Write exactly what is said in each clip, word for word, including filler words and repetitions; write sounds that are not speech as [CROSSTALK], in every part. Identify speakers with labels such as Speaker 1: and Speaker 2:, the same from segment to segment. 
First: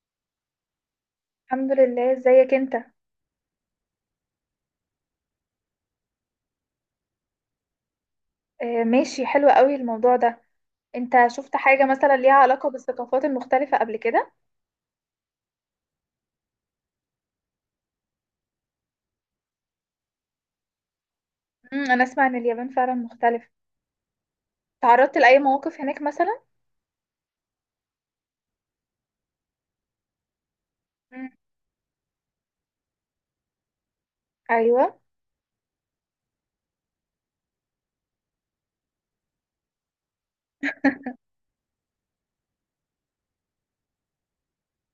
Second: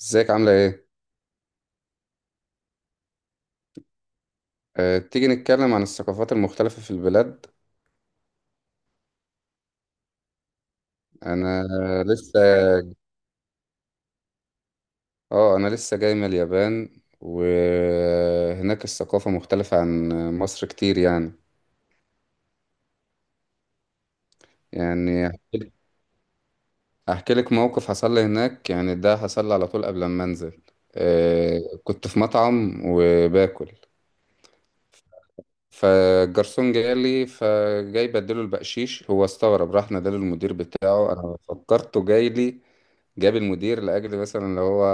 Speaker 1: ازيك عاملة ايه؟
Speaker 2: الحمد لله، ازيك انت؟
Speaker 1: أه تيجي نتكلم عن الثقافات المختلفة في البلاد.
Speaker 2: آه ماشي، حلو قوي الموضوع ده. انت شفت
Speaker 1: انا
Speaker 2: حاجة مثلا ليها
Speaker 1: لسه
Speaker 2: علاقة بالثقافات المختلفة قبل كده؟
Speaker 1: اه انا لسه جاي من اليابان وهناك الثقافة مختلفة عن مصر كتير يعني.
Speaker 2: امم انا اسمع ان اليابان فعلا مختلفة. تعرضت
Speaker 1: يعني
Speaker 2: لأي
Speaker 1: هحكي
Speaker 2: مواقف هناك مثلا؟
Speaker 1: هحكي لك موقف حصل لي هناك، يعني ده حصل لي على طول قبل ما انزل.
Speaker 2: امم،
Speaker 1: أه كنت في مطعم وباكل،
Speaker 2: ايوه،
Speaker 1: فالجرسون جاي لي، فجاي بديله البقشيش، هو استغرب، راح نادى المدير بتاعه، انا فكرته جاي لي جاب المدير لاجل مثلا اللي هو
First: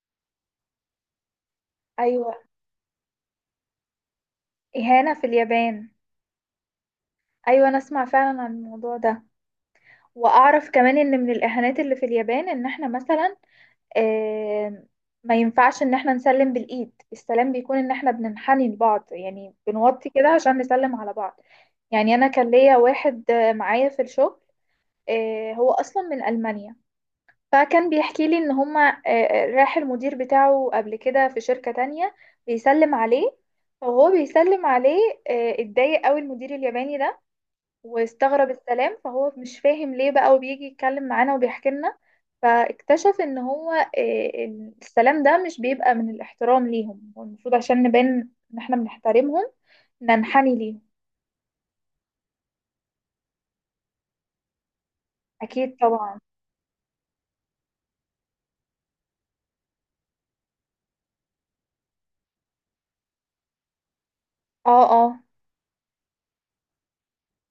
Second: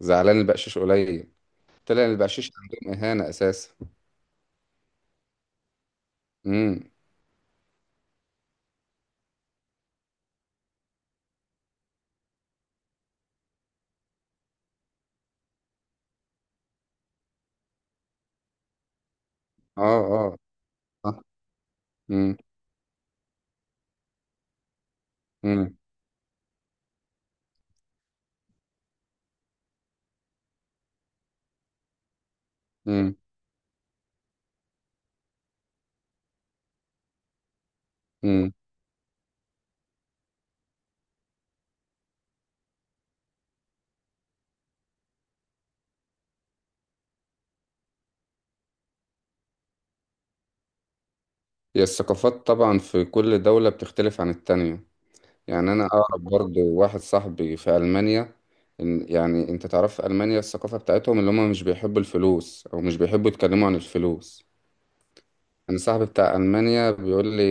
Speaker 1: زعلان البقشيش قليل. طلع
Speaker 2: ايوه.
Speaker 1: البقشيش عندهم اهانه اساسا.
Speaker 2: اهانة في اليابان؟
Speaker 1: امم
Speaker 2: ايوه، انا اسمع فعلا عن الموضوع ده. واعرف كمان ان من الاهانات اللي في اليابان ان احنا مثلا آه، ما ينفعش ان احنا نسلم بالايد. السلام بيكون ان احنا بننحني لبعض، يعني
Speaker 1: اه
Speaker 2: بنوطي كده
Speaker 1: اه،
Speaker 2: عشان نسلم على
Speaker 1: صح.
Speaker 2: بعض. يعني انا
Speaker 1: امم
Speaker 2: كان ليا واحد آه، معايا في الشغل، آه، هو
Speaker 1: امم
Speaker 2: اصلا من المانيا. فكان بيحكي لي ان هما آه، راح المدير بتاعه قبل كده في شركة تانية بيسلم
Speaker 1: امم
Speaker 2: عليه. فهو بيسلم عليه، آه، اتضايق قوي المدير الياباني ده واستغرب
Speaker 1: امم
Speaker 2: السلام، فهو مش فاهم ليه بقى، وبيجي يتكلم معانا وبيحكي لنا. فاكتشف ان هو آه، إن السلام ده مش بيبقى من الاحترام ليهم. هو المفروض عشان نبان ان احنا بنحترمهم ننحني ليهم.
Speaker 1: هي الثقافات طبعا في كل دوله بتختلف عن التانية. يعني
Speaker 2: اكيد
Speaker 1: انا
Speaker 2: طبعا.
Speaker 1: اعرف برضو واحد صاحبي في المانيا، إن- يعني انت تعرف في المانيا الثقافه بتاعتهم اللي هم مش بيحبوا الفلوس او مش بيحبوا يتكلموا عن الفلوس.
Speaker 2: اه اه.
Speaker 1: انا صاحبي بتاع المانيا بيقول لي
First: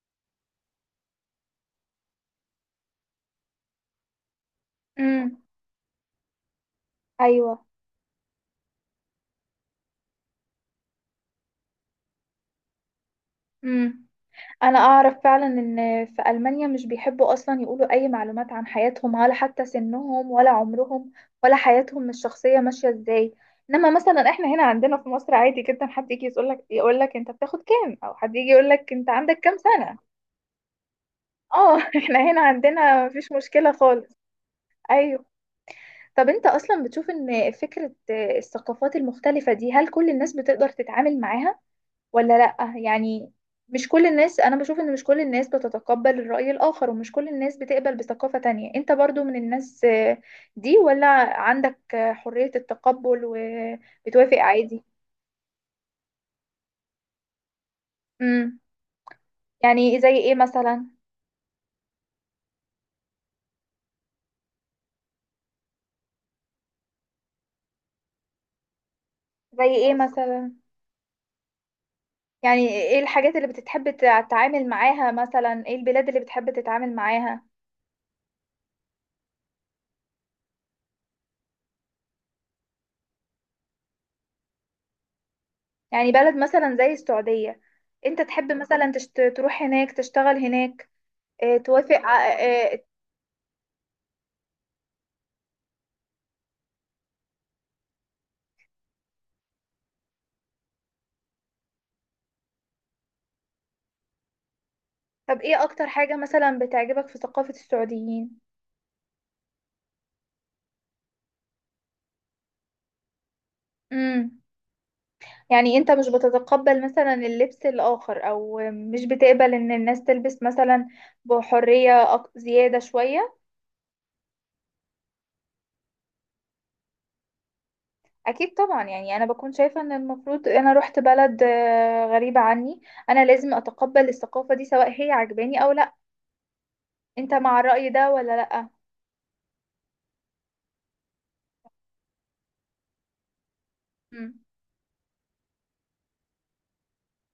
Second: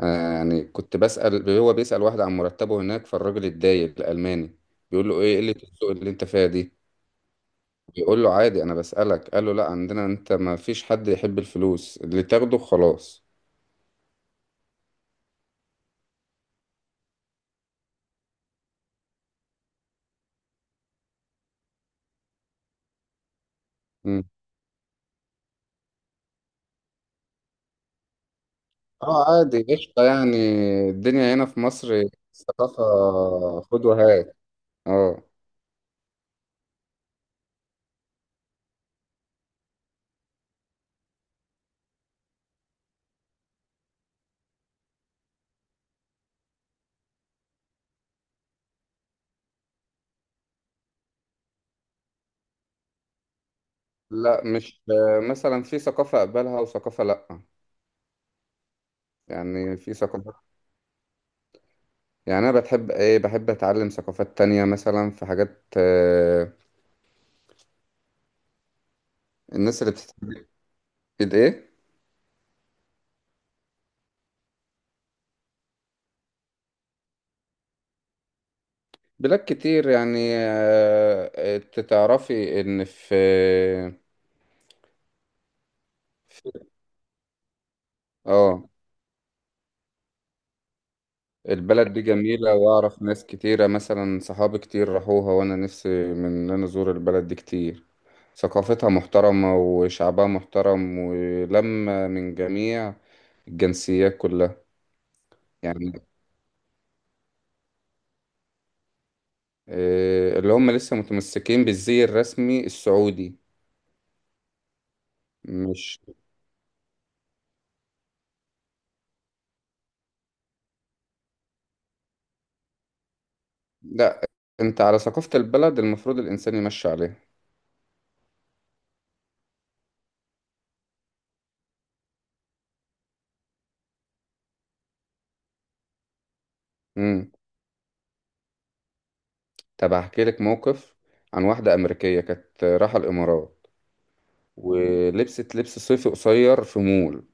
Speaker 1: آه، يعني كنت بسأل، هو بيسأل واحد عن مرتبه هناك، فالراجل اتضايق الألماني، بيقول له
Speaker 2: امم.
Speaker 1: ايه قلة الذوق اللي انت فيها دي.
Speaker 2: ايوه.
Speaker 1: بيقول له عادي انا بسألك، قال له لا عندنا انت ما فيش حد يحب الفلوس اللي تاخده خلاص.
Speaker 2: امم. انا اعرف فعلا ان في المانيا مش بيحبوا اصلا يقولوا اي معلومات عن حياتهم، ولا حتى سنهم ولا عمرهم ولا حياتهم الشخصيه ماشيه ازاي. انما
Speaker 1: مم.
Speaker 2: مثلا احنا هنا عندنا في مصر عادي جدا حد يجي يقول لك، يقول لك انت بتاخد كام، او حد يجي يقول لك انت
Speaker 1: اه
Speaker 2: عندك كام
Speaker 1: عادي
Speaker 2: سنه.
Speaker 1: قشطة يعني، الدنيا هنا في
Speaker 2: اه [LAUGHS]
Speaker 1: مصر
Speaker 2: احنا هنا
Speaker 1: ثقافة
Speaker 2: عندنا مفيش مشكله
Speaker 1: خد
Speaker 2: خالص.
Speaker 1: وهات. اه
Speaker 2: ايوه. طب انت اصلا بتشوف ان فكره الثقافات المختلفه دي هل كل الناس بتقدر تتعامل معاها ولا لأ؟ يعني مش كل الناس. أنا بشوف إن مش كل الناس بتتقبل الرأي الآخر، ومش كل الناس بتقبل بثقافة تانية. أنت برضو من الناس آه، دي ولا عندك آه، حرية التقبل وبتوافق
Speaker 1: لا مش،
Speaker 2: عادي؟
Speaker 1: آه، مثلا في ثقافة أقبلها وثقافة لأ.
Speaker 2: امم.
Speaker 1: يعني في
Speaker 2: يعني زي إيه
Speaker 1: ثقافة،
Speaker 2: مثلا؟
Speaker 1: يعني أنا بتحب إيه، بحب أتعلم ثقافات تانية، مثلا في حاجات آه،
Speaker 2: زي
Speaker 1: الناس اللي
Speaker 2: إيه
Speaker 1: بتتعلم
Speaker 2: مثلا؟
Speaker 1: الايه.
Speaker 2: يعني إيه الحاجات اللي بتحب تتعامل معاها مثلا؟ إيه البلاد اللي بتحب تتعامل معاها؟
Speaker 1: بلاد كتير يعني، آه، انت تعرفي ان في
Speaker 2: يعني بلد
Speaker 1: في-
Speaker 2: مثلا زي السعودية؟ أنت تحب
Speaker 1: اه
Speaker 2: مثلا تشت... تروح هناك تشتغل هناك، آه،
Speaker 1: البلد
Speaker 2: توافق؟
Speaker 1: دي
Speaker 2: آه،.
Speaker 1: جميلة،
Speaker 2: آه،
Speaker 1: واعرف ناس كتيرة مثلا صحابي كتير راحوها، وانا نفسي من ان انا ازور البلد دي كتير. ثقافتها محترمة وشعبها محترم ولما من جميع الجنسيات كلها.
Speaker 2: طب ايه اكتر
Speaker 1: يعني
Speaker 2: حاجة مثلا بتعجبك في ثقافة السعوديين؟
Speaker 1: آه، اللي هم لسه متمسكين بالزي الرسمي السعودي،
Speaker 2: امم. يعني انت
Speaker 1: مش
Speaker 2: مش بتتقبل مثلا اللبس الاخر، او مش بتقبل ان الناس تلبس مثلا بحرية أك- زيادة شوية؟
Speaker 1: لا، انت على ثقافة البلد المفروض الانسان يمشي عليها.
Speaker 2: اكيد طبعا. يعني انا بكون شايفة ان المفروض انا رحت بلد آه، غريبة عني، انا لازم اتقبل الثقافة دي سواء هي عجباني او لا. انت مع الرأي ده ولا لا؟
Speaker 1: طب هحكي لك موقف عن واحدة أمريكية كانت رايحة الإمارات،
Speaker 2: امم.
Speaker 1: ولبست لبس صيفي قصير في مول.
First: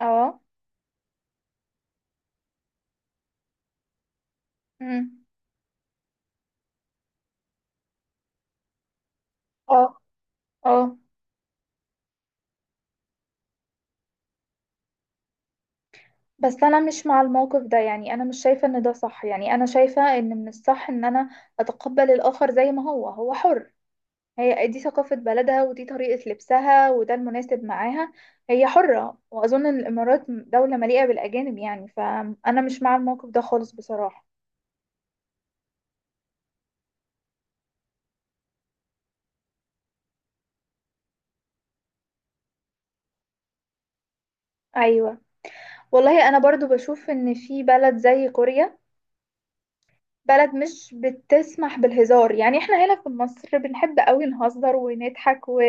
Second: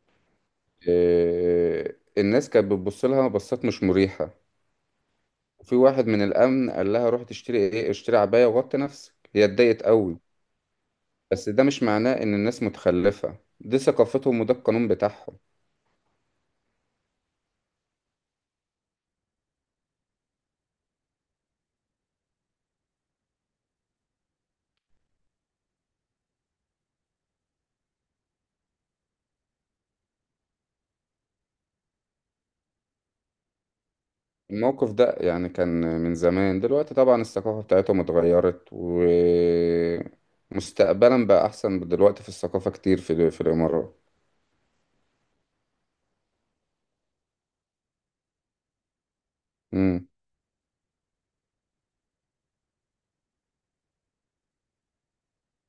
Speaker 2: اه.
Speaker 1: إيه، الناس كانت بتبص لها بصات مش مريحة،
Speaker 2: امم.
Speaker 1: وفي واحد من الأمن قال لها روح تشتري إيه اشتري عباية وغطي نفسك، هي اتضايقت
Speaker 2: اه
Speaker 1: قوي.
Speaker 2: اه.
Speaker 1: بس ده مش معناه إن الناس متخلفة، دي ثقافتهم وده القانون بتاعهم.
Speaker 2: بس انا مش مع الموقف ده. يعني انا مش شايفة ان ده صح. يعني انا شايفة ان من الصح ان انا اتقبل الاخر زي ما هو. هو حر. هي دي ثقافة بلدها، ودي طريقة لبسها، وده المناسب معاها. هي حرة، واظن إن الامارات دولة مليئة بالاجانب. يعني فانا مش مع الموقف ده خالص بصراحة.
Speaker 1: الموقف ده يعني كان من زمان، دلوقتي طبعا الثقافة بتاعتهم اتغيرت ومستقبلا بقى أحسن دلوقتي في الثقافة كتير في في الإمارات.
Speaker 2: ايوه. والله انا برضو بشوف ان في بلد زي كوريا،
Speaker 1: مم.
Speaker 2: بلد مش بتسمح بالهزار. يعني احنا هنا في مصر بنحب قوي نهزر ونضحك و...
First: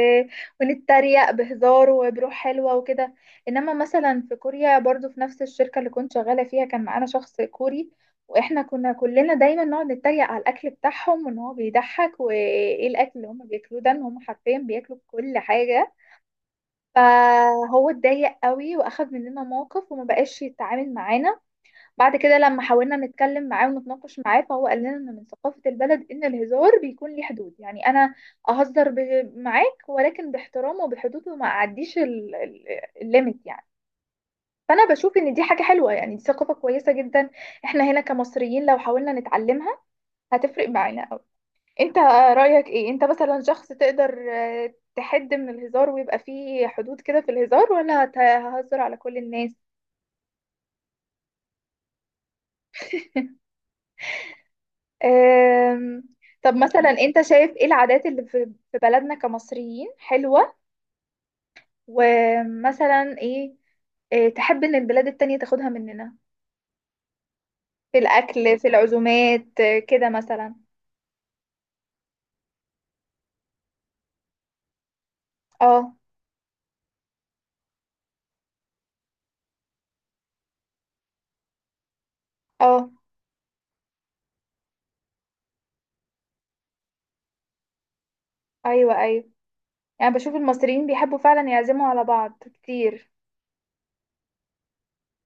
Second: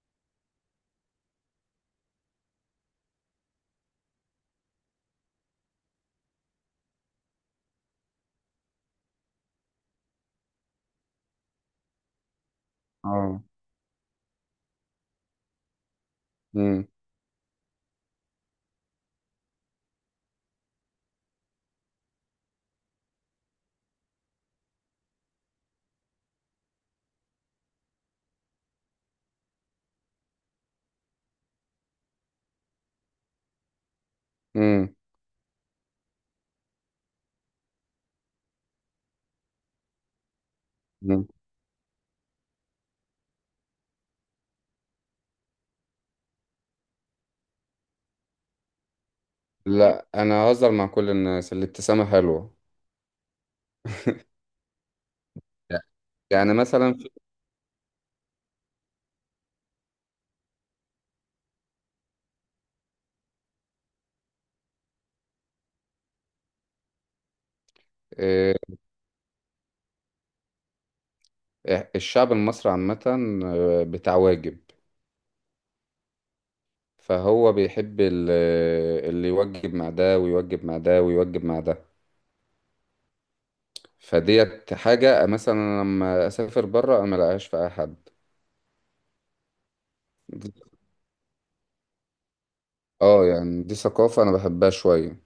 Speaker 2: ونتريق بهزار وبروح حلوة وكده. انما مثلا في كوريا، برضو في نفس الشركة اللي كنت شغالة فيها كان معانا شخص كوري. واحنا كنا كلنا دايما نقعد نتريق على الاكل بتاعهم، وان هو بيضحك وايه الاكل اللي
Speaker 1: اه.
Speaker 2: هم بياكلوه ده، ان هم حرفيا بياكلوا كل حاجة.
Speaker 1: امم
Speaker 2: فهو اتضايق قوي، واخد مننا موقف وما بقاش يتعامل معانا. بعد كده لما حاولنا نتكلم معاه ونتناقش معاه، فهو قال لنا ان من ثقافة البلد ان الهزار بيكون ليه حدود. يعني انا اهزر ب- معاك ولكن باحترام وبحدود، وما اعديش ال- ال- الليميت يعني. فانا
Speaker 1: امم
Speaker 2: بشوف ان دي حاجة حلوة، يعني دي ثقافة كويسة جدا. احنا هنا كمصريين لو حاولنا نتعلمها، هتفرق معانا قوي.
Speaker 1: أمم.
Speaker 2: انت رأيك ايه؟ انت مثلا شخص تقدر آه، تحد من الهزار ويبقى فيه حدود كده في الهزار، ولا هت- ههزر على كل الناس؟
Speaker 1: لا انا اهزر مع كل الناس، الابتسامه حلوه. [LAUGHS]
Speaker 2: أم،
Speaker 1: يعني
Speaker 2: طب مثلا
Speaker 1: مثلا في-
Speaker 2: انت شايف ايه العادات اللي في في بلدنا كمصريين حلوة؟ ومثلا ايه إيه، تحب ان البلاد التانية تاخدها مننا؟ في
Speaker 1: آه،
Speaker 2: الاكل، في العزومات، إيه، كده مثلا.
Speaker 1: الشعب المصري عامه آه، بتاع واجب،
Speaker 2: اه
Speaker 1: فهو بيحب ال- آه، اللي يوجب مع ده ويوجب مع ده ويوجب مع ده.
Speaker 2: اه.
Speaker 1: فديت حاجه مثلا أنا لما اسافر بره انا ملاقيهاش في اي حد.
Speaker 2: ايوه ايوه. يعني بشوف المصريين بيحبوا فعلا يعزموا على بعض كتير.
Speaker 1: اه يعني دي ثقافه انا بحبها شويه.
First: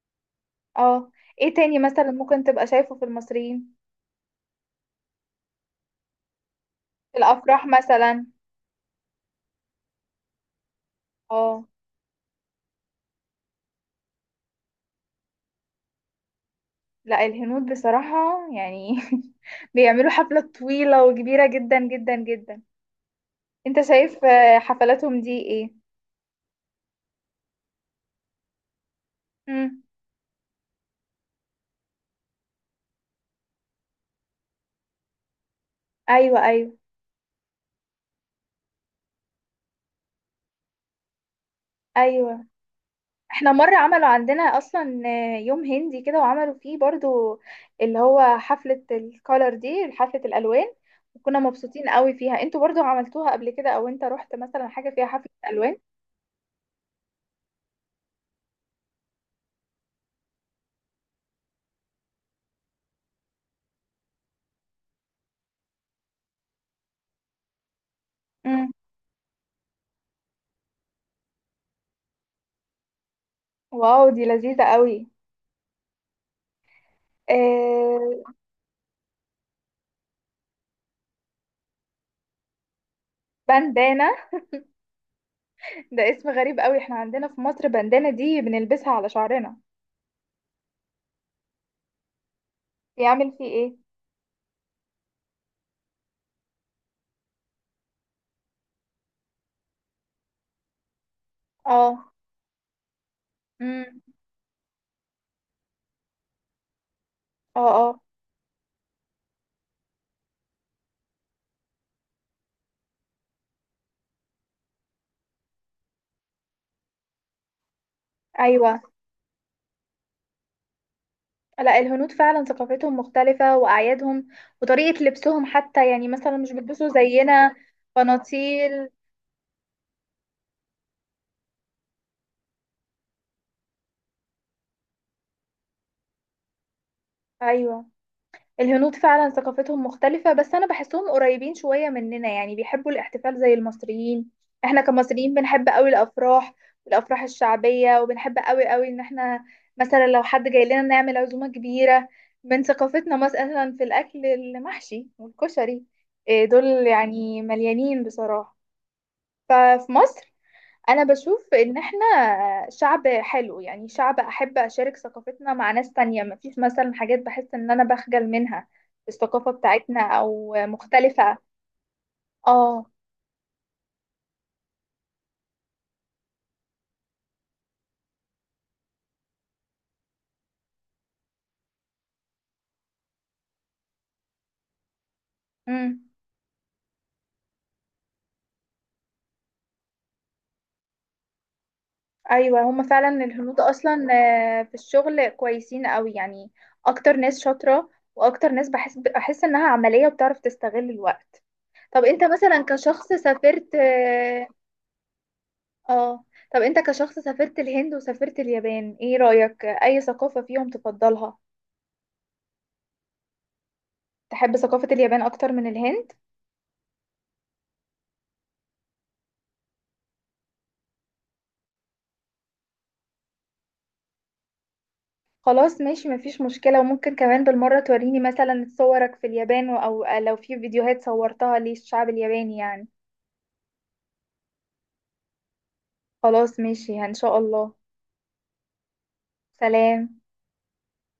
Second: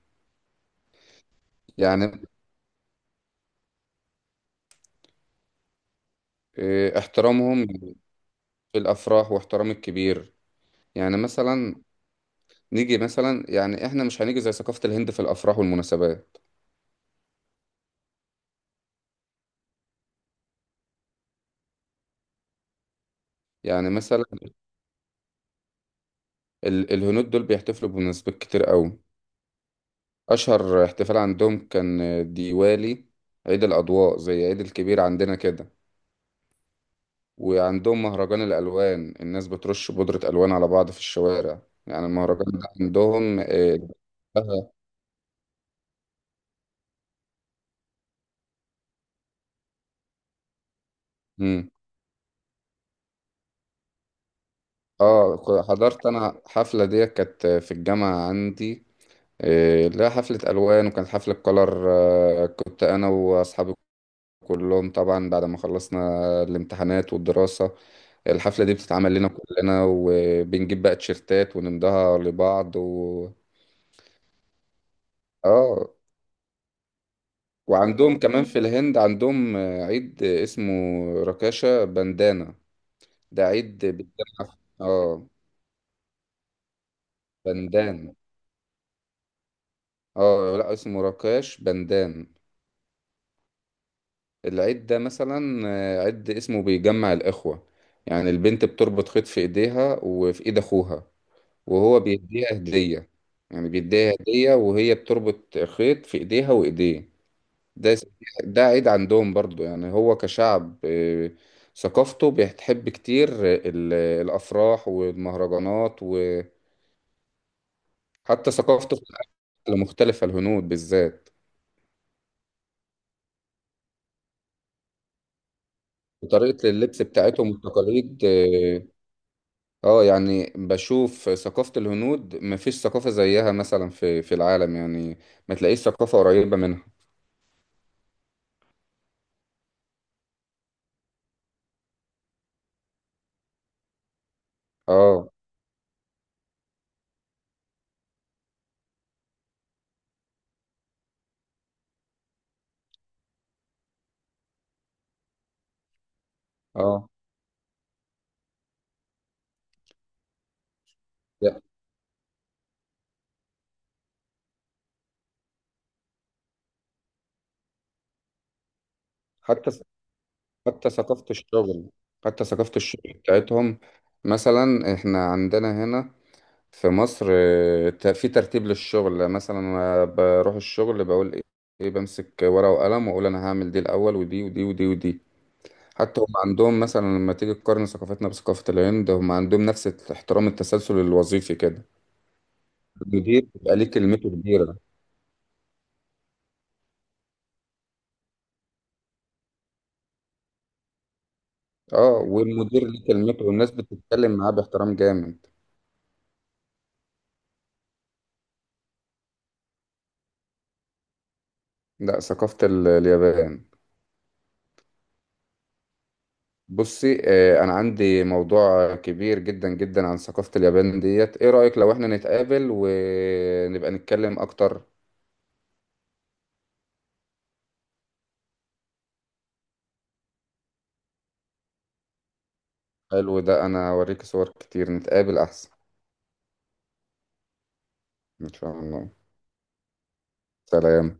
Speaker 2: اه. ايه تاني مثلا
Speaker 1: يعني
Speaker 2: ممكن تبقى شايفه في المصريين؟
Speaker 1: آه،
Speaker 2: في الافراح
Speaker 1: احترامهم
Speaker 2: مثلا.
Speaker 1: في الافراح، واحترام الكبير. يعني
Speaker 2: اه.
Speaker 1: مثلا نيجي مثلا، يعني احنا مش هنيجي زي ثقافة الهند في الافراح والمناسبات.
Speaker 2: لا الهنود بصراحة يعني [LAUGHS] بيعملوا حفلة طويلة وكبيرة جدا جدا جدا. انت
Speaker 1: يعني
Speaker 2: شايف
Speaker 1: مثلا
Speaker 2: آه، حفلاتهم دي ايه؟
Speaker 1: ال- الهنود دول بيحتفلوا بمناسبات كتير قوي.
Speaker 2: امم.
Speaker 1: اشهر احتفال عندهم كان ديوالي، عيد الاضواء زي عيد الكبير عندنا كده.
Speaker 2: ايوه ايوه
Speaker 1: وعندهم مهرجان الالوان، الناس بترش بودرة الوان على بعض في الشوارع، يعني
Speaker 2: ايوه.
Speaker 1: المهرجان ده عندهم.
Speaker 2: احنا مره عملوا عندنا
Speaker 1: اه.
Speaker 2: اصلا آه، يوم هندي كده، وعملوا فيه برضو اللي هو حفله الكولر دي، حفله الالوان. وكنا
Speaker 1: مم.
Speaker 2: مبسوطين قوي فيها. انتوا برضو عملتوها قبل كده؟ او انت رحت مثلا حاجه فيها حفله
Speaker 1: آه، ك-
Speaker 2: الوان؟
Speaker 1: حضرت انا حفلة ديت كانت في الجامعة عندي، إيه، لا حفلة ألوان وكانت حفلة كولر. آه، كنت أنا وأصحاب كلهم طبعا بعد ما خلصنا الامتحانات والدراسة، الحفلة
Speaker 2: امم.
Speaker 1: دي بتتعمل لنا كلنا، وبنجيب بقى تيشيرتات ونمضها لبعض و...
Speaker 2: واو، دي لذيذه قوي.
Speaker 1: اه. وعندهم
Speaker 2: آه.
Speaker 1: كمان في الهند عندهم عيد اسمه راكاشا بندانا. ده عيد
Speaker 2: بندانه؟
Speaker 1: بيتجمع في- اه
Speaker 2: ده اسم غريب قوي. احنا عندنا في مصر بندانه
Speaker 1: بندان،
Speaker 2: دي بنلبسها على شعرنا.
Speaker 1: اه لا اسمه راكاش بندان.
Speaker 2: يعمل فيه ايه؟
Speaker 1: العيد ده مثلا عيد اسمه بيجمع الإخوة، يعني البنت بتربط خيط في ايديها وفي ايد اخوها، وهو
Speaker 2: اه.
Speaker 1: بيديها هدية. يعني
Speaker 2: امم.
Speaker 1: بيديها هدية، وهي بتربط خيط في ايديها وايديه.
Speaker 2: اه
Speaker 1: ده
Speaker 2: اه.
Speaker 1: ده عيد عندهم برضو. يعني هو كشعب آه، ثقافته بتحب كتير ال- الأفراح والمهرجانات، وحتى
Speaker 2: ايوه.
Speaker 1: ثقافته في الأكل مختلفة الهنود بالذات،
Speaker 2: لا الهنود فعلا ثقافتهم مختلفة، وأعيادهم وطريقة لبسهم حتى. يعني مثلا مش
Speaker 1: وطريقة
Speaker 2: بيلبسوا
Speaker 1: اللبس بتاعتهم
Speaker 2: زينا
Speaker 1: والتقاليد. اه
Speaker 2: بناطيل.
Speaker 1: آه، يعني بشوف ثقافة الهنود مفيش ثقافة زيها مثلا في في العالم، يعني ما تلاقيش ثقافة قريبة منها.
Speaker 2: أيوة. الهنود فعلا ثقافتهم مختلفة، بس أنا بحسهم قريبين شوية مننا. يعني بيحبوا الاحتفال زي المصريين. احنا
Speaker 1: اه
Speaker 2: كمصريين بنحب قوي الأفراح والأفراح الشعبية، وبنحب قوي قوي إن احنا مثلا لو حد جاي لنا نعمل عزومة كبيرة. من ثقافتنا مثلا في الأكل المحشي والكشري، إيه، دول
Speaker 1: اه
Speaker 2: يعني مليانين بصراحة. ففي مصر انا بشوف
Speaker 1: لا.
Speaker 2: ان احنا شعب حلو. يعني شعب احب اشارك ثقافتنا مع ناس تانية، مفيش مثلا حاجات بحس ان انا بخجل منها في الثقافة
Speaker 1: حتى
Speaker 2: بتاعتنا او
Speaker 1: حتى ثقافة
Speaker 2: مختلفة.
Speaker 1: الشغل حتى ثقافة
Speaker 2: اه.
Speaker 1: الشغل بتاعتهم. مثلا احنا عندنا هنا في مصر اه، ت- في ترتيب للشغل، مثلا أنا بروح الشغل بقول ايه، إيه، بمسك ورقة وقلم واقول انا هعمل دي الاول ودي ودي ودي ودي.
Speaker 2: امم.
Speaker 1: حتى هم عندهم، مثلا لما تيجي تقارن ثقافتنا بثقافة الهند، هم عندهم نفس احترام التسلسل الوظيفي كده،
Speaker 2: ايوه، هما فعلا
Speaker 1: المدير
Speaker 2: الهنود
Speaker 1: بيبقى ليه
Speaker 2: اصلا
Speaker 1: كلمته
Speaker 2: آه، في
Speaker 1: كبيرة.
Speaker 2: الشغل كويسين قوي يعني. اكتر ناس شاطرة، واكتر ناس بحس بحس انها عملية وبتعرف تستغل الوقت. طب
Speaker 1: اه
Speaker 2: انت مثلا
Speaker 1: والمدير ليه
Speaker 2: كشخص
Speaker 1: كلمته والناس
Speaker 2: سافرت
Speaker 1: بتتكلم
Speaker 2: اه،
Speaker 1: معاه باحترام جامد.
Speaker 2: آه، طب انت كشخص سافرت الهند وسافرت اليابان، ايه رأيك؟ اي ثقافة فيهم تفضلها؟
Speaker 1: لا ثقافة ال- اليابان.
Speaker 2: تحب ثقافة اليابان أكتر من الهند؟
Speaker 1: بصي، آه، انا عندي موضوع كبير جدا جدا عن ثقافة اليابان ديت، ايه رأيك لو احنا نتقابل ونبقى نتكلم اكتر.
Speaker 2: خلاص ماشي، مفيش مشكلة. وممكن كمان بالمرة توريني مثلا صورك في اليابان، أو آه، لو في فيديوهات صورتها للشعب الياباني يعني.
Speaker 1: حلو ده، انا اوريك صور كتير، نتقابل احسن.
Speaker 2: خلاص ماشي، إن شاء الله.
Speaker 1: ان شاء الله.
Speaker 2: سلام.
Speaker 1: سلام.